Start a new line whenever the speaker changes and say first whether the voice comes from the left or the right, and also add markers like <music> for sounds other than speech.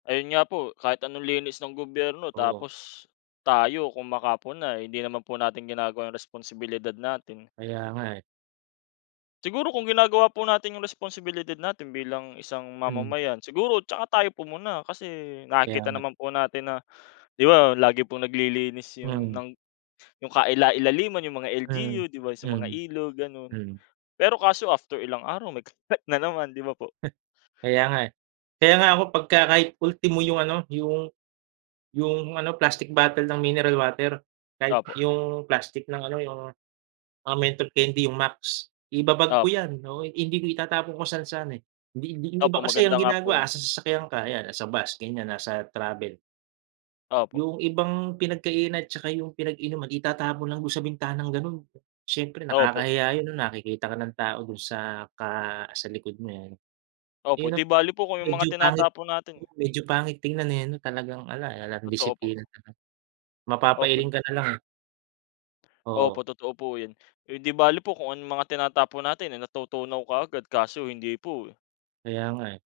left: Ayun nga po kahit anong linis ng gobyerno,
right: Oo.
left: tapos tayo kung makapuna eh hindi naman po natin ginagawa yung responsibilidad natin.
right: Kaya nga eh.
left: Siguro kung ginagawa po natin yung responsibilidad natin bilang isang
right: Hmm.
left: mamamayan, siguro tsaka tayo pumuna kasi
right: Kaya
left: nakikita
right: nga.
left: naman po natin na, di ba, lagi pong naglilinis yung
right: Mm.
left: ng yung kailailaliman yung mga
right: Mm.
left: LGU, di ba sa mga
right: Mm.
left: ilog, gano'n.
right: Mm.
left: Pero kaso after ilang araw may kalat na naman, di ba po?
right: <chuckles> Kaya nga eh kaya nga ako pagka kahit ultimo yung ano yung, yung ano plastic bottle ng mineral water, kahit
left: Opo.
right: yung plastic ng ano yung mga menthol candy yung Max, i-ba-bag
left: Opo.
right: ko yan, oo hindi di itatapon kung saan-saan eh hindi, hindi yung
left: Opo,
right: iba kasi
left: maganda
right: ang
left: nga po 'yon.
right: ginagawa asa sasakyan ka 'yan, at sa bus ganyan nasa travel.
left: Opo.
right: Yung ibang pinagkainan at saka yung pinag-inuman itatapon lang do'n sa bintanang gano'n, siyempre
left: Opo.
right: nakakahiya 'yon nakikita ka ng tao do'n sa ka sa likod mo eh
left: Opo, 'di
right: ano. 'Yon ang
left: bale po kung yung
right: medyo
left: mga
right: pangit,
left: tinatapon natin
right: oo medyo pangit tingnan eh ano talagang 'ala, 'alang
left: Totoo po.
right: disiplina ang ano, mapapailing
left: Opo.
right: ka na lang eh. <blows air> Oo.
left: Opo, totoo po 'yon. Eh, 'di bale po kung anong mga tinatapon natin ay natutunaw kaagad kaso hindi po, eh.
right: Kaya nga eh.